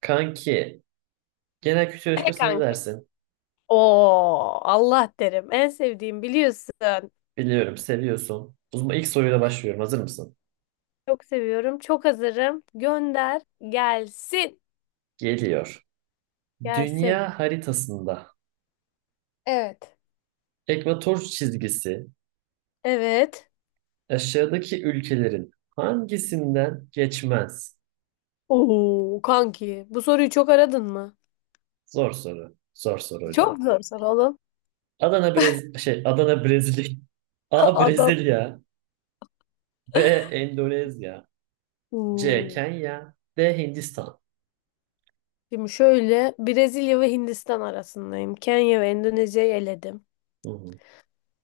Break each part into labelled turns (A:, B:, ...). A: Kanki, genel kültür
B: Ne
A: yarışmasına ne
B: kanki?
A: dersin?
B: Oo, Allah derim. En sevdiğim biliyorsun.
A: Biliyorum, seviyorsun. O zaman ilk soruyla başlıyorum. Hazır mısın?
B: Çok seviyorum. Çok hazırım. Gönder. Gelsin.
A: Geliyor.
B: Gelsin.
A: Dünya haritasında
B: Evet.
A: ekvator çizgisi
B: Evet.
A: aşağıdaki ülkelerin hangisinden geçmez?
B: Oo, kanki. Bu soruyu çok aradın mı?
A: Zor soru. Zor soru
B: Çok
A: hocam.
B: zor soru oğlum.
A: Adana Brezilya. A
B: Adam.
A: Brezilya, B Endonezya, C
B: Oo.
A: Kenya, D Hindistan.
B: Şimdi şöyle Brezilya ve Hindistan arasındayım. Kenya ve Endonezya'yı eledim.
A: Hı hı.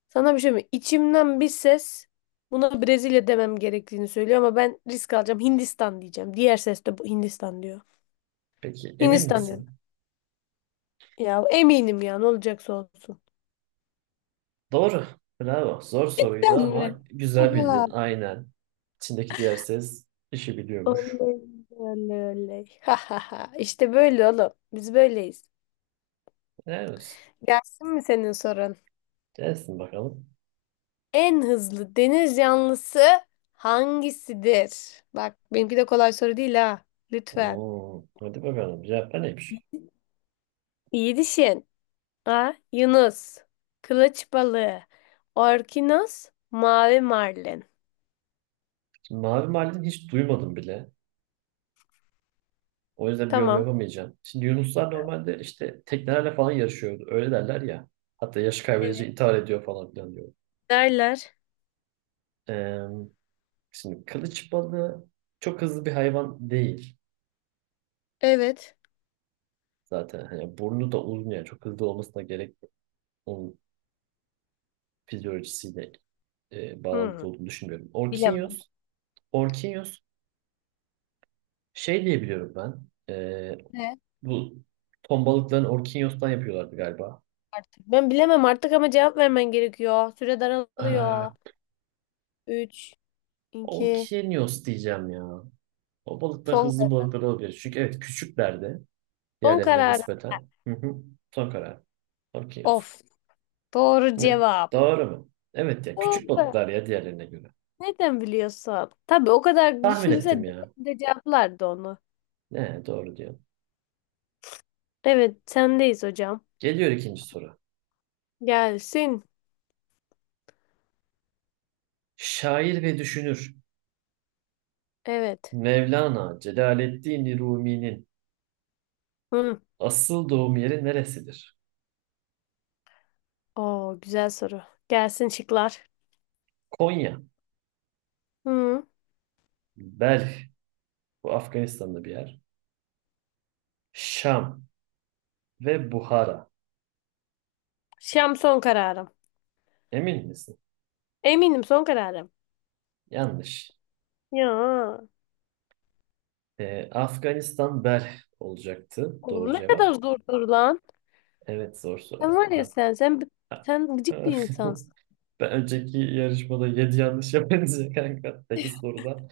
B: Sana bir şey mi? İçimden bir ses buna Brezilya demem gerektiğini söylüyor ama ben risk alacağım. Hindistan diyeceğim. Diğer ses de bu Hindistan diyor.
A: Peki emin
B: Hindistan diyorum.
A: misin?
B: Ya eminim ya ne olacaksa olsun.
A: Doğru. Bravo. Zor soruydu
B: Ben mi?
A: ama güzel bildin.
B: Oha.
A: Aynen. İçindeki diğer ses işi biliyormuş.
B: Oley, oley, oley. Ha ha ha. İşte böyle oğlum. Biz böyleyiz.
A: Evet.
B: Gelsin mi senin sorun?
A: Gelsin bakalım.
B: En hızlı deniz canlısı hangisidir? Bak benimki de kolay soru değil ha. Lütfen.
A: Oo, hadi bakalım. Cevap neymiş?
B: İyi düşün. A. Yunus. Kılıç balığı. Orkinos. Mavi marlin.
A: Şimdi mavi marlin hiç duymadım bile. O yüzden bir yorum
B: Tamam.
A: yapamayacağım. Şimdi yunuslar normalde işte teknelerle falan yarışıyordu. Öyle derler ya. Hatta yaşı kaybedince
B: Evet.
A: intihar ediyor falan filan diyor.
B: Derler.
A: Ee, şimdi kılıç balığı çok hızlı bir hayvan değil
B: Evet.
A: zaten. Hani burnu da uzun yani çok hızlı olmasına gerek yok. Onun fizyolojisiyle
B: Hmm.
A: bağlantılı olduğunu düşünmüyorum.
B: Bilemem
A: Orkinyos şey diye biliyorum ben. E, bu ton balıklarını Orkinyos'tan yapıyorlardı galiba.
B: artık. Ben bilemem artık ama cevap vermen gerekiyor. Süre daralıyor.
A: Ee,
B: 3, 2.
A: Orkinyos diyeceğim ya. O balıklar
B: Son
A: hızlı
B: karar.
A: balıklar olabilir. Çünkü evet küçüklerdi
B: son
A: diğerlerine
B: karar.
A: nispeten. Hı hı. Son karar. Orkinyos.
B: Of. Doğru
A: Ne?
B: cevap.
A: Doğru mu? Evet ya küçük
B: Doğru.
A: balıklar ya diğerlerine göre.
B: Neden biliyorsun? Tabii o kadar
A: Tahmin
B: düşünse
A: ettim
B: de,
A: ya.
B: de cevaplardı onu.
A: Ne doğru diyor.
B: Evet, sendeyiz hocam.
A: Geliyor ikinci soru.
B: Gelsin.
A: Şair ve düşünür.
B: Evet.
A: Mevlana Celaleddin Rumi'nin
B: Hı.
A: asıl doğum yeri neresidir?
B: Oo, güzel soru. Gelsin şıklar.
A: Konya,
B: Hı.
A: Belh, bu Afganistan'da bir yer. Şam ve Buhara.
B: Şam son kararım.
A: Emin misin?
B: Eminim son kararım.
A: Yanlış.
B: Ya.
A: Afganistan Belh olacaktı. Doğru
B: Oğlum ne kadar
A: cevap.
B: zor soru lan.
A: Evet zor soru.
B: Sen var ya
A: Ar-
B: sen gıcık bir insansın.
A: Ben önceki yarışmada 7 yanlış yapınca kanka 8 soruda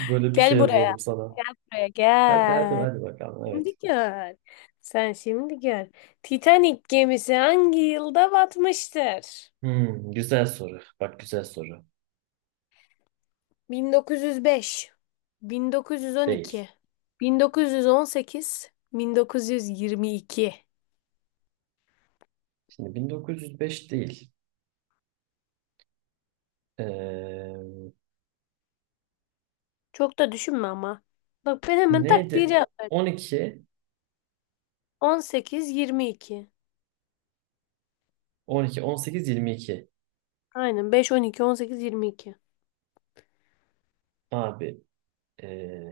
A: böyle bir şey
B: Gel buraya.
A: yazalım sana.
B: Buraya
A: Hadi hadi
B: gel.
A: hadi bakalım
B: Şimdi
A: evet.
B: gör. Sen şimdi gör. Titanic gemisi hangi yılda batmıştır?
A: Hmm, güzel soru. Bak güzel soru.
B: 1905,
A: Değil.
B: 1912, 1918, 1922.
A: Şimdi 1905 değil. Ee,
B: Çok da düşünme ama. Bak ben hemen tak diye
A: neydi?
B: cevap verdim.
A: 12,
B: 18, 22.
A: 12, 18, 22.
B: Aynen 5, 12, 18, 22.
A: Abi ee,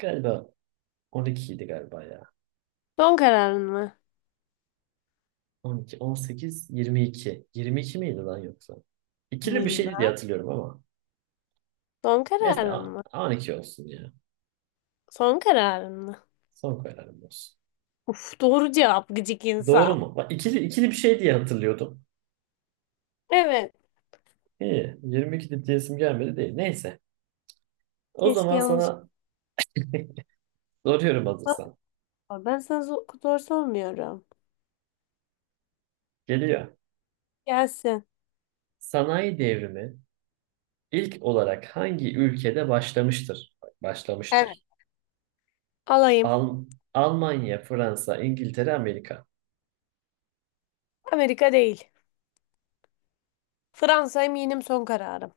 A: galiba 12 idi galiba ya.
B: Son kararın mı?
A: 12, 18, 22. 22 miydi lan yoksa? İkili bir şeydi
B: Bilmem.
A: diye hatırlıyorum ama.
B: Son
A: Neyse
B: kararın
A: a-
B: mı?
A: 12 olsun ya.
B: Son kararın mı?
A: Son kararım olsun.
B: Uf, doğru cevap gıcık
A: Doğru
B: insan.
A: mu? Bak ikili, ikili bir şey diye hatırlıyordum.
B: Evet.
A: İyi. 22 de diyesim gelmedi değil. Neyse. O
B: Keşke
A: zaman
B: yanlışlıkla.
A: sana soruyorum hazırsan.
B: Ben sana zor sormuyorum.
A: Geliyor.
B: Gelsin.
A: Sanayi devrimi İlk olarak hangi ülkede başlamıştır? Bak,
B: Evet.
A: başlamıştır.
B: Alayım.
A: Al Almanya, Fransa, İngiltere, Amerika.
B: Amerika değil. Fransa, eminim son kararım.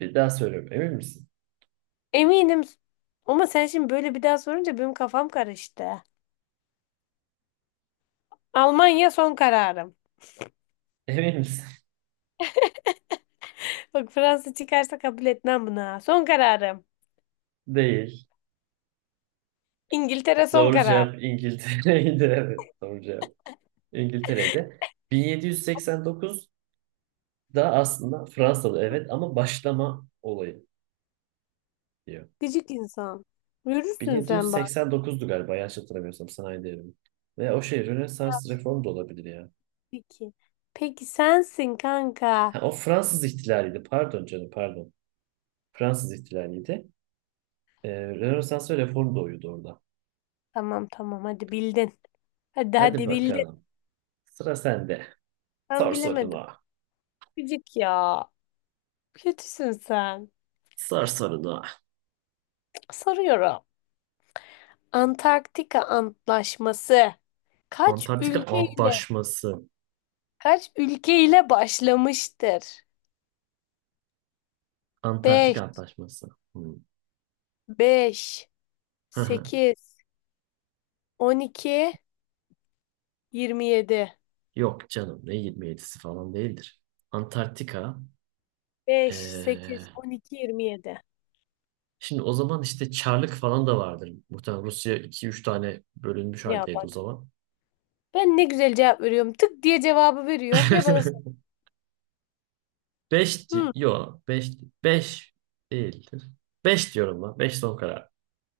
A: Bir daha söylüyorum. Emin misin?
B: Eminim. Ama sen şimdi böyle bir daha sorunca benim kafam karıştı. Almanya son kararım.
A: Emin misin?
B: Bak Fransa çıkarsa kabul etmem buna. Son kararım.
A: Değil.
B: İngiltere son
A: Doğru
B: karar.
A: cevap İngiltere'ydi. Evet, doğru cevap İngiltere'ydi. 1789'da aslında Fransa'da evet ama başlama olayı diyor.
B: Gıcık insan. Yürürsün sen bak.
A: 1789'du galiba yanlış hatırlamıyorsam sanayi devrimi. Ve o şey
B: Ya.
A: Rönesans reformu da olabilir ya.
B: Peki. Peki sensin
A: Ha,
B: kanka.
A: o Fransız ihtilaliydi. Pardon canım pardon. Fransız ihtilaliydi. Ee, Rönesans ve reform doğuyordu orada.
B: Tamam, tamam, hadi bildin. Hadi,
A: Hadi
B: hadi bildin.
A: bakalım. Sıra sende.
B: Ben
A: Sor
B: bilemedim.
A: sorunu.
B: Gıcık ya. Kötüsün sen.
A: Sor sorunu.
B: Soruyorum. Antarktika Antlaşması kaç
A: Antarktika
B: ülkeyle
A: Antlaşması.
B: kaç ülkeyle başlamıştır?
A: Antarktika
B: Beş,
A: Antlaşması. Hmm.
B: beş,
A: Hı hı.
B: sekiz, 12, 27.
A: Yok canım ne 27'si falan değildir. Antarktika.
B: Beş,
A: ee,
B: sekiz, on iki, yirmi yedi.
A: şimdi o zaman işte Çarlık falan da vardır. Muhtemelen Rusya iki üç tane bölünmüş
B: Ya
A: haldeydi o
B: bak.
A: zaman.
B: Ben ne güzel cevap veriyorum. Tık diye cevabı veriyorum. Ya bana sor.
A: 5
B: Hı,
A: yok 5 5 değildir. 5 diyorum lan. 5 son karar.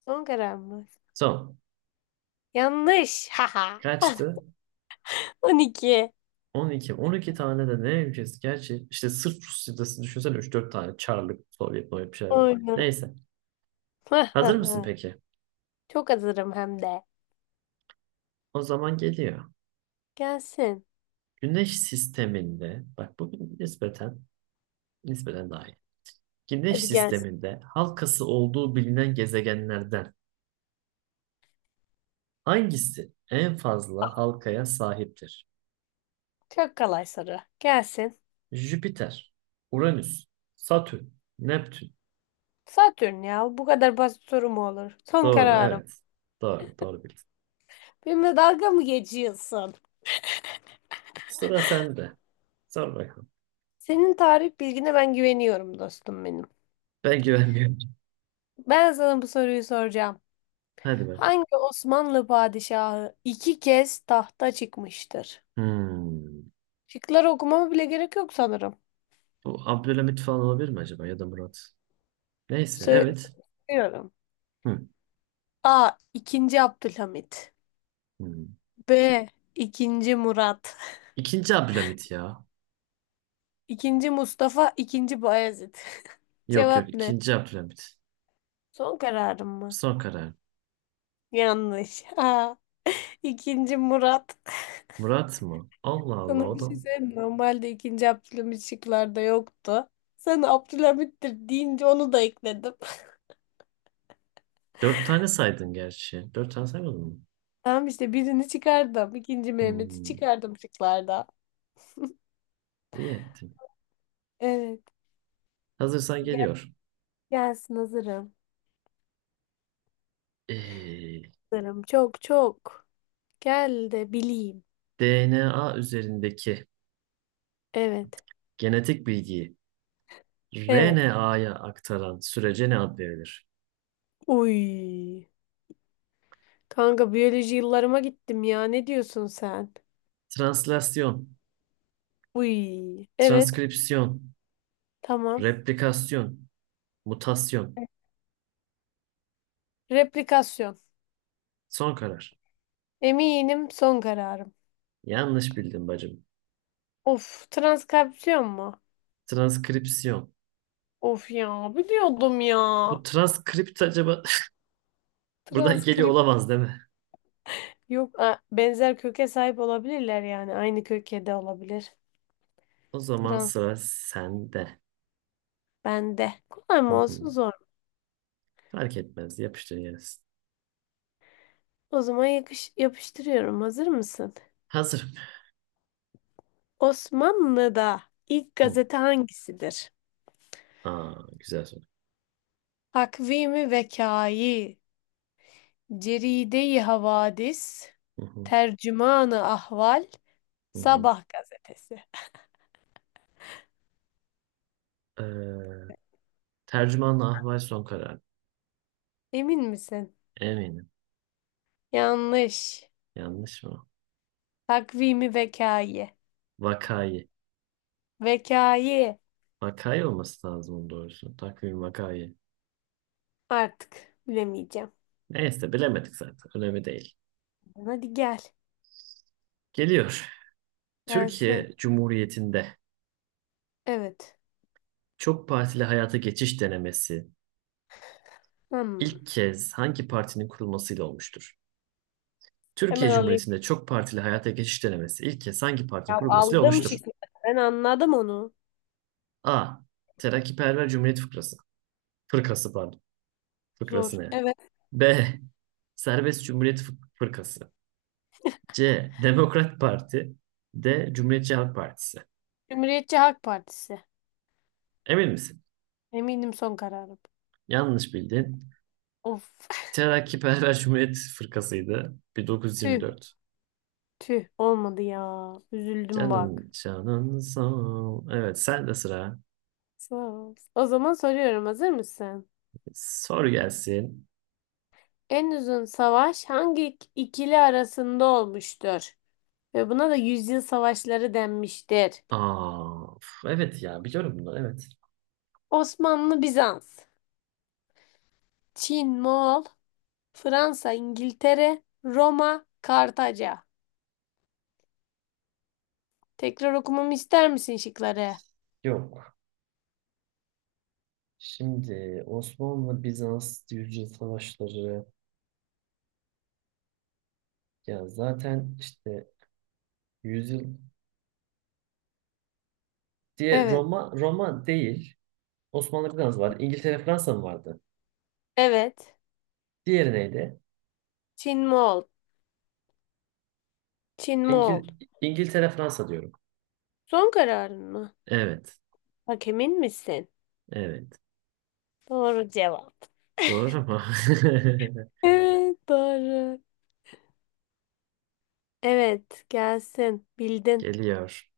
B: son karar mı?
A: Son.
B: Yanlış. Haha.
A: Kaçtı?
B: 12.
A: 12, 12 tane de ne ülkesi? Gerçi işte sırf Rusya'dası düşünsene üç dört tane Çarlık, Sovyet, Sovyet bir şeyler var.
B: Oyna.
A: Neyse. Hazır mısın peki?
B: Çok hazırım hem de.
A: O zaman geliyor.
B: Gelsin.
A: Güneş sisteminde, bak bu nispeten, nispeten daha iyi. Güneş
B: Hadi gel.
A: sisteminde halkası olduğu bilinen gezegenlerden hangisi en fazla halkaya sahiptir?
B: Çok kolay soru. Gelsin.
A: Jüpiter, Uranüs, Satürn, Neptün.
B: Satürn ya. Bu kadar basit soru mu olur? Son
A: Doğru,
B: kararım.
A: evet. Doğru, doğru bildin.
B: Benimle dalga mı geçiyorsun?
A: Sıra sende. Sor bakalım.
B: Senin tarih bilgine ben güveniyorum, dostum benim.
A: Ben güvenmiyorum.
B: Ben sana bu soruyu soracağım.
A: Hadi bakalım.
B: Hangi Osmanlı padişahı iki kez tahta çıkmıştır?
A: Hmm.
B: Şıkları okumama bile gerek yok sanırım.
A: Bu Abdülhamit falan olabilir mi acaba ya da Murat? Neyse evet.
B: Söylüyorum.
A: Hı.
B: A. İkinci Abdülhamit.
A: Hmm.
B: B. İkinci Murat.
A: İkinci Abdülhamit ya.
B: İkinci Mustafa. İkinci Bayezid.
A: Yok yok
B: Cevap ne?
A: ikinci Abdülhamit.
B: Son kararım mı?
A: Son karar.
B: Yanlış. Aa, ikinci Murat.
A: Murat mı? Allah Allah
B: Sana
A: o
B: bir
A: da.
B: şey söyleyeyim mi? Normalde ikinci Abdülhamit şıklarda yoktu. Sana Abdülhamit'tir deyince onu da ekledim.
A: Dört tane saydın gerçi. Dört tane saymadın mı?
B: Tamam işte, birini çıkardım. İkinci Mehmet'i
A: Hmm.
B: çıkardım şıklarda.
A: İyi ettin.
B: Evet.
A: Hazırsan
B: Gel,
A: geliyor.
B: gelsin hazırım.
A: Ee,
B: Hazırım. Çok çok. Gel de bileyim.
A: DNA üzerindeki
B: Evet.
A: genetik bilgiyi
B: Evet.
A: RNA'ya aktaran sürece ne ad verilir?
B: Uy. Kanka, biyoloji yıllarıma gittim ya. Ne diyorsun sen?
A: Translasyon,
B: Uy. Evet.
A: transkripsiyon,
B: Tamam.
A: replikasyon, mutasyon.
B: Replikasyon.
A: Son karar.
B: Eminim son kararım.
A: Yanlış bildim bacım.
B: Of, transkripsiyon mu?
A: Transkripsiyon.
B: Of ya, biliyordum ya.
A: Bu transkript acaba buradan geliyor
B: Transkrip
A: olamaz değil mi?
B: yok. Benzer köke sahip olabilirler yani. Aynı köke de olabilir.
A: O zaman
B: Trans
A: sıra sende.
B: bende. Kolay
A: Hı
B: mı
A: hı.
B: olsun zor mu?
A: Fark etmez. Yapıştır gelsin.
B: O zaman yapıştırıyorum. Hazır mısın?
A: Hazırım.
B: Osmanlı'da ilk
A: Hı.
B: gazete hangisidir?
A: Aa, güzel soru.
B: Takvimi Vekayi, Ceride-i Havadis,
A: Hı hı.
B: Tercümanı Ahval,
A: Hı hı.
B: Sabah gazetesi.
A: Ee, tercümanla ahval son karar.
B: Emin misin?
A: Eminim.
B: Yanlış.
A: Yanlış mı?
B: Takvimi vekayı.
A: Vakayı.
B: Vekayı.
A: Vakayı olması lazım onun doğrusu. Takvim vakayı.
B: Artık bilemeyeceğim.
A: Neyse bilemedik zaten. Önemli değil.
B: Hadi gel.
A: Geliyor.
B: Gelsin.
A: Türkiye Cumhuriyeti'nde
B: Evet.
A: çok partili hayata geçiş denemesi
B: Hmm.
A: ilk kez hangi partinin kurulmasıyla olmuştur?
B: Hemen
A: Türkiye
B: alayım.
A: Cumhuriyeti'nde çok partili hayata geçiş denemesi ilk kez hangi partinin
B: Ya,
A: kurulmasıyla
B: aldım
A: olmuştur?
B: şıkkı. Ben anladım onu.
A: A. Terakkiperver Cumhuriyet Fıkrası. Fırkası pardon. Fıkrası
B: Zor.
A: ne?
B: Evet.
A: B. Serbest Cumhuriyet Fırkası. C. Demokrat Parti. D. Cumhuriyetçi Halk Partisi.
B: Cumhuriyetçi Halk Partisi.
A: Emin misin?
B: Eminim son kararım.
A: Yanlış bildin.
B: Of.
A: Terakkiperver Cumhuriyet Fırkası'ydı.
B: Tüh.
A: 1924.
B: Tüh. Olmadı ya. Üzüldüm bak.
A: Canın canın sağ ol. Evet sen de sıra.
B: Sağ ol. O zaman soruyorum. Hazır mısın?
A: Soru gelsin.
B: En uzun savaş hangi ikili arasında olmuştur ve buna da yüzyıl savaşları denmiştir.
A: Aa, uf, evet ya biliyorum bunu evet.
B: Osmanlı, Bizans. Çin, Moğol. Fransa, İngiltere. Roma, Kartaca. Tekrar okumamı ister misin şıkları?
A: Yok. Şimdi Osmanlı Bizans yüzyıl savaşları ya zaten işte yüzyıl diye
B: Evet.
A: Roma değil. Osmanlı Bizans var. İngiltere Fransa mı vardı?
B: Evet.
A: Diğeri neydi?
B: Çin, Moğol. Çin,
A: İngil
B: Moğol.
A: İngiltere Fransa diyorum.
B: Son kararın mı?
A: Evet.
B: Bak, emin misin?
A: Evet.
B: Doğru cevap.
A: Doğru ama
B: Evet, doğru. Evet, gelsin. Bildin.
A: geliyor.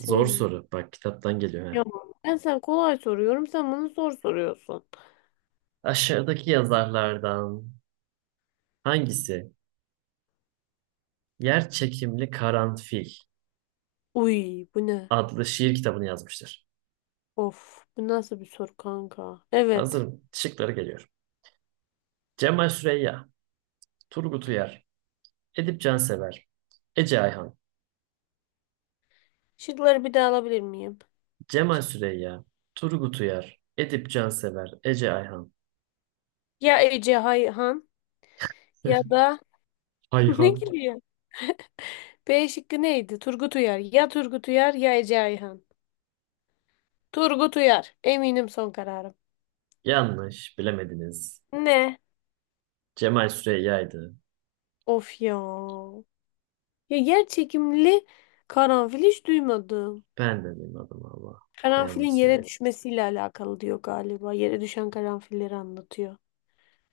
A: Zor soru. Bak kitaptan geliyor
B: Yo.
A: ha.
B: Ben sana kolay soruyorum. Sen bana zor soruyorsun.
A: Aşağıdaki yazarlardan hangisi Yer Çekimli Karanfil
B: Uy, bu ne?
A: adlı şiir kitabını yazmıştır?
B: Of, bu nasıl bir soru kanka? Evet.
A: Hazırım. Şıkları geliyor. Cemal Süreyya, Turgut Uyar, Edip Cansever, Ece Ayhan.
B: Şıkları bir daha alabilir miyim?
A: Cemal Süreyya, Turgut Uyar, Edip Cansever, Ece Ayhan.
B: Ya Ece Hayhan ya da ne
A: Ayhan.
B: gülüyor? B şıkkı neydi? Turgut Uyar. Ya Turgut Uyar ya Ece Ayhan. Turgut Uyar. Eminim son kararım.
A: Yanlış, bilemediniz.
B: Ne?
A: Cemal Süreyya'ydı.
B: Of ya. Ya, yer çekimli karanfil hiç duymadım.
A: Ben de benim Allah. Ne yalan
B: Karanfilin yere
A: söyleyeyim.
B: düşmesiyle alakalı diyor galiba. Yere düşen karanfilleri anlatıyor.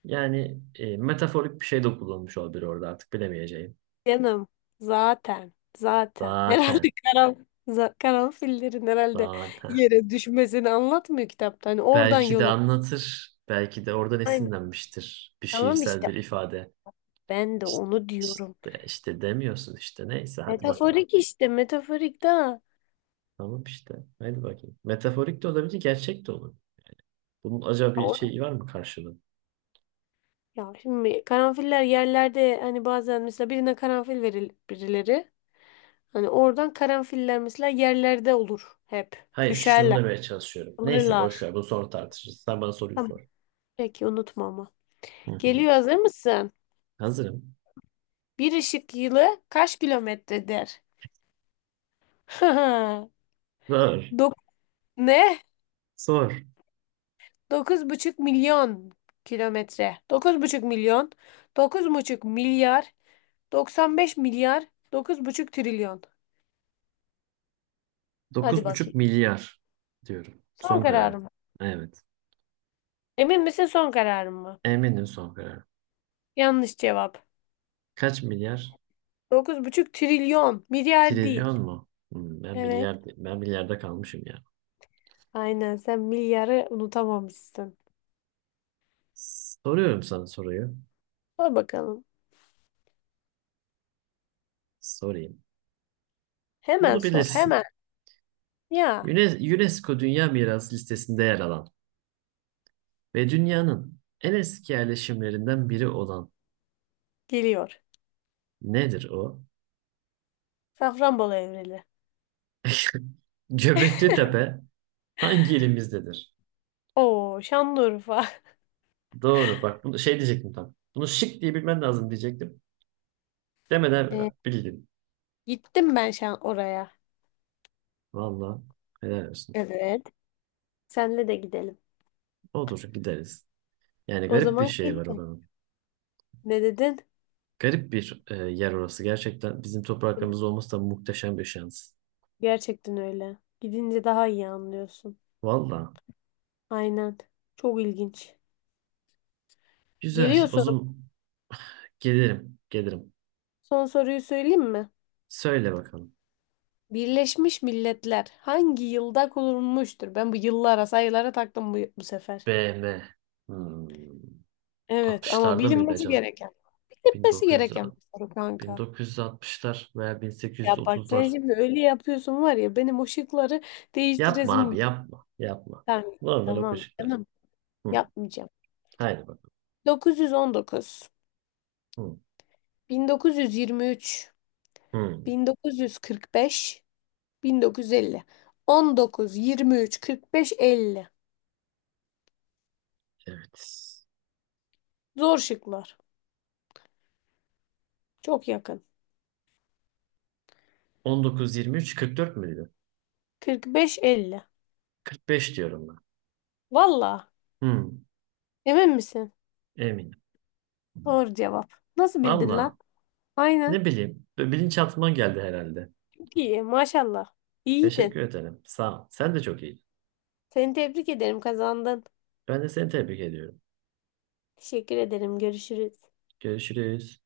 A: Yani metaforik bir şey de kullanmış olabilir orada artık bilemeyeceğim.
B: Canım zaten herhalde
A: Zaten,
B: karanfillerin herhalde
A: zaten.
B: yere düşmesini anlatmıyor kitapta. Hani oradan
A: Belki de
B: yola.
A: anlatır. Belki de oradan
B: Aynen.
A: esinlenmiştir. Bir
B: Tamam
A: şiirsel
B: işte,
A: bir ifade.
B: ben de
A: İşte,
B: onu diyorum.
A: işte, işte demiyorsun işte. Neyse hadi bakalım.
B: Metaforik işte, metaforik daha.
A: Tamam işte. Hadi bakayım. Metaforik de olabilir, gerçek de olur. Bunun acaba bir şeyi var mı karşılığı?
B: Ya şimdi karanfiller yerlerde, hani bazen mesela birine karanfil verir birileri. Hani oradan karanfiller mesela yerlerde olur hep.
A: Hayır, şunu
B: Düşerler,
A: demeye çalışıyorum. Neyse boş
B: alırlar.
A: ver. Bunu sonra tartışırız. Sen bana soruyu
B: Tamam.
A: sor.
B: Peki unutma ama.
A: Hı hı.
B: Geliyor, hazır mısın?
A: Hazırım.
B: Bir ışık yılı kaç kilometredir?
A: Sor.
B: Dok ne?
A: Sor.
B: 9,5 milyon kilometre. 9,5 milyon. 9,5 milyar. 95 milyar. 9,5 trilyon. Hadi
A: dokuz buçuk
B: bakayım.
A: milyar diyorum.
B: Son
A: Son kararım.
B: kararım.
A: Evet.
B: Emin misin, son kararın mı?
A: Eminim son kararım.
B: Yanlış cevap.
A: Kaç milyar?
B: 9,5 trilyon. Milyar
A: Trilyon
B: değil.
A: mu? Hmm,
B: Evet.
A: ben milyarda kalmışım ya.
B: Aynen, sen milyarı unutamamışsın.
A: Soruyorum sana soruyu.
B: Sor bakalım.
A: Sorayım.
B: Hemen
A: Bunu
B: sor hemen.
A: bilirsin.
B: Ya,
A: Yüne- UNESCO Dünya Mirası listesinde yer alan ve dünyanın en eski yerleşimlerinden biri olan
B: geliyor.
A: nedir o?
B: Safranbolu Evreli.
A: Göbekli Tepe hangi ilimizdedir?
B: Oo, Şanlıurfa.
A: Doğru. Bak bunu şey diyecektim tam. Bunu şık diye bilmen lazım diyecektim.
B: Ee,
A: Demeden bildim.
B: gittim ben oraya.
A: Vallahi helal olsun.
B: Evet. Senle de gidelim.
A: Olur gideriz. Yani
B: O
A: garip bir
B: zaman
A: şey var
B: gidelim.
A: oranın.
B: Ne dedin?
A: Garip bir yer orası. Gerçekten bizim topraklarımızda olması da muhteşem bir şans.
B: Gerçekten öyle. Gidince daha iyi anlıyorsun.
A: Valla.
B: Aynen. Çok ilginç.
A: Güzel.
B: Geliyor
A: O
B: sorum.
A: zaman gelirim. Gelirim.
B: Son soruyu söyleyeyim mi?
A: Söyle bakalım.
B: Birleşmiş Milletler hangi yılda kurulmuştur? Ben bu yıllara, sayılara taktım bu sefer.
A: BM. Hmm.
B: Evet ama
A: 60'larda mıydı
B: bilinmesi
A: acaba?
B: gereken, bilinmesi
A: 1900,
B: gereken bir soru kanka.
A: 1960'lar veya
B: Ya bak, sen
A: 1830'lar.
B: şimdi öyle yapıyorsun, var ya, benim o şıkları
A: Yapma abi
B: değiştiresim.
A: yapma. Yapma.
B: Tamam,
A: Normal
B: tamam
A: okuyacaklar.
B: canım,
A: Hı.
B: yapmayacağım.
A: Haydi bakalım.
B: 919, 19,
A: Hı.
B: 1923,
A: Hı.
B: 1945, 1950. 19, 23, 45, 50.
A: Evet.
B: Zor şıklar. Çok yakın.
A: 19, 23, 44 müydü?
B: 45, 50.
A: 45 diyorum ben.
B: Valla.
A: Hı.
B: Emin misin?
A: Eminim.
B: Doğru cevap. Nasıl bildin
A: Valla.
B: lan? Aynen.
A: Ne bileyim. Böyle bilinçaltıma geldi herhalde.
B: Çok iyi maşallah.
A: Teşekkür
B: İyiydin.
A: ederim. Sağ ol. Sen de çok iyiydin.
B: Seni tebrik ederim, kazandın.
A: Ben de seni tebrik ediyorum.
B: Teşekkür ederim. Görüşürüz.
A: Görüşürüz.